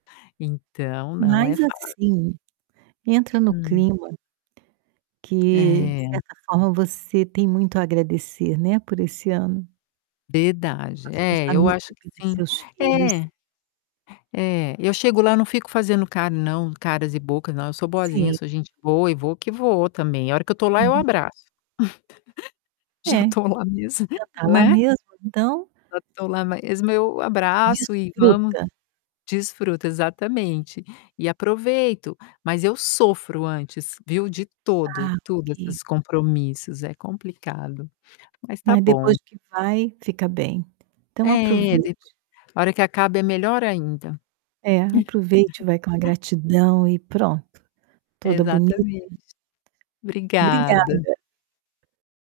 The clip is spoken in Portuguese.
Então, não é Mas fácil. assim, entra no Hum. clima, que de É. certa forma você tem muito a agradecer, né, por esse ano. [unintelligible] que Verdade, passou é, eu família, acho que pelos sim, seus filhos. é. É, eu chego lá não fico fazendo car não, caras e bocas, não eu sou boazinha, eu Sim. sou gente boa e vou que vou também, a hora que eu tô lá, eu Uhum. abraço. Já É, tô lá mesmo, já tá lá né. mesmo então Já tô lá mesmo, eu abraço e vamos Desfruta. desfruta, exatamente. E aproveito, mas eu sofro antes, viu, de todo Ah tudo ok. esses compromissos, é complicado. Mas está Mas bom. depois que vai, fica bem. Então É, depo aproveite. hora que acaba é melhor ainda. É, aproveite. Vai com a gratidão e pronto, toda bonita Exatamente. [unintelligible] Obrigada. Obrigada.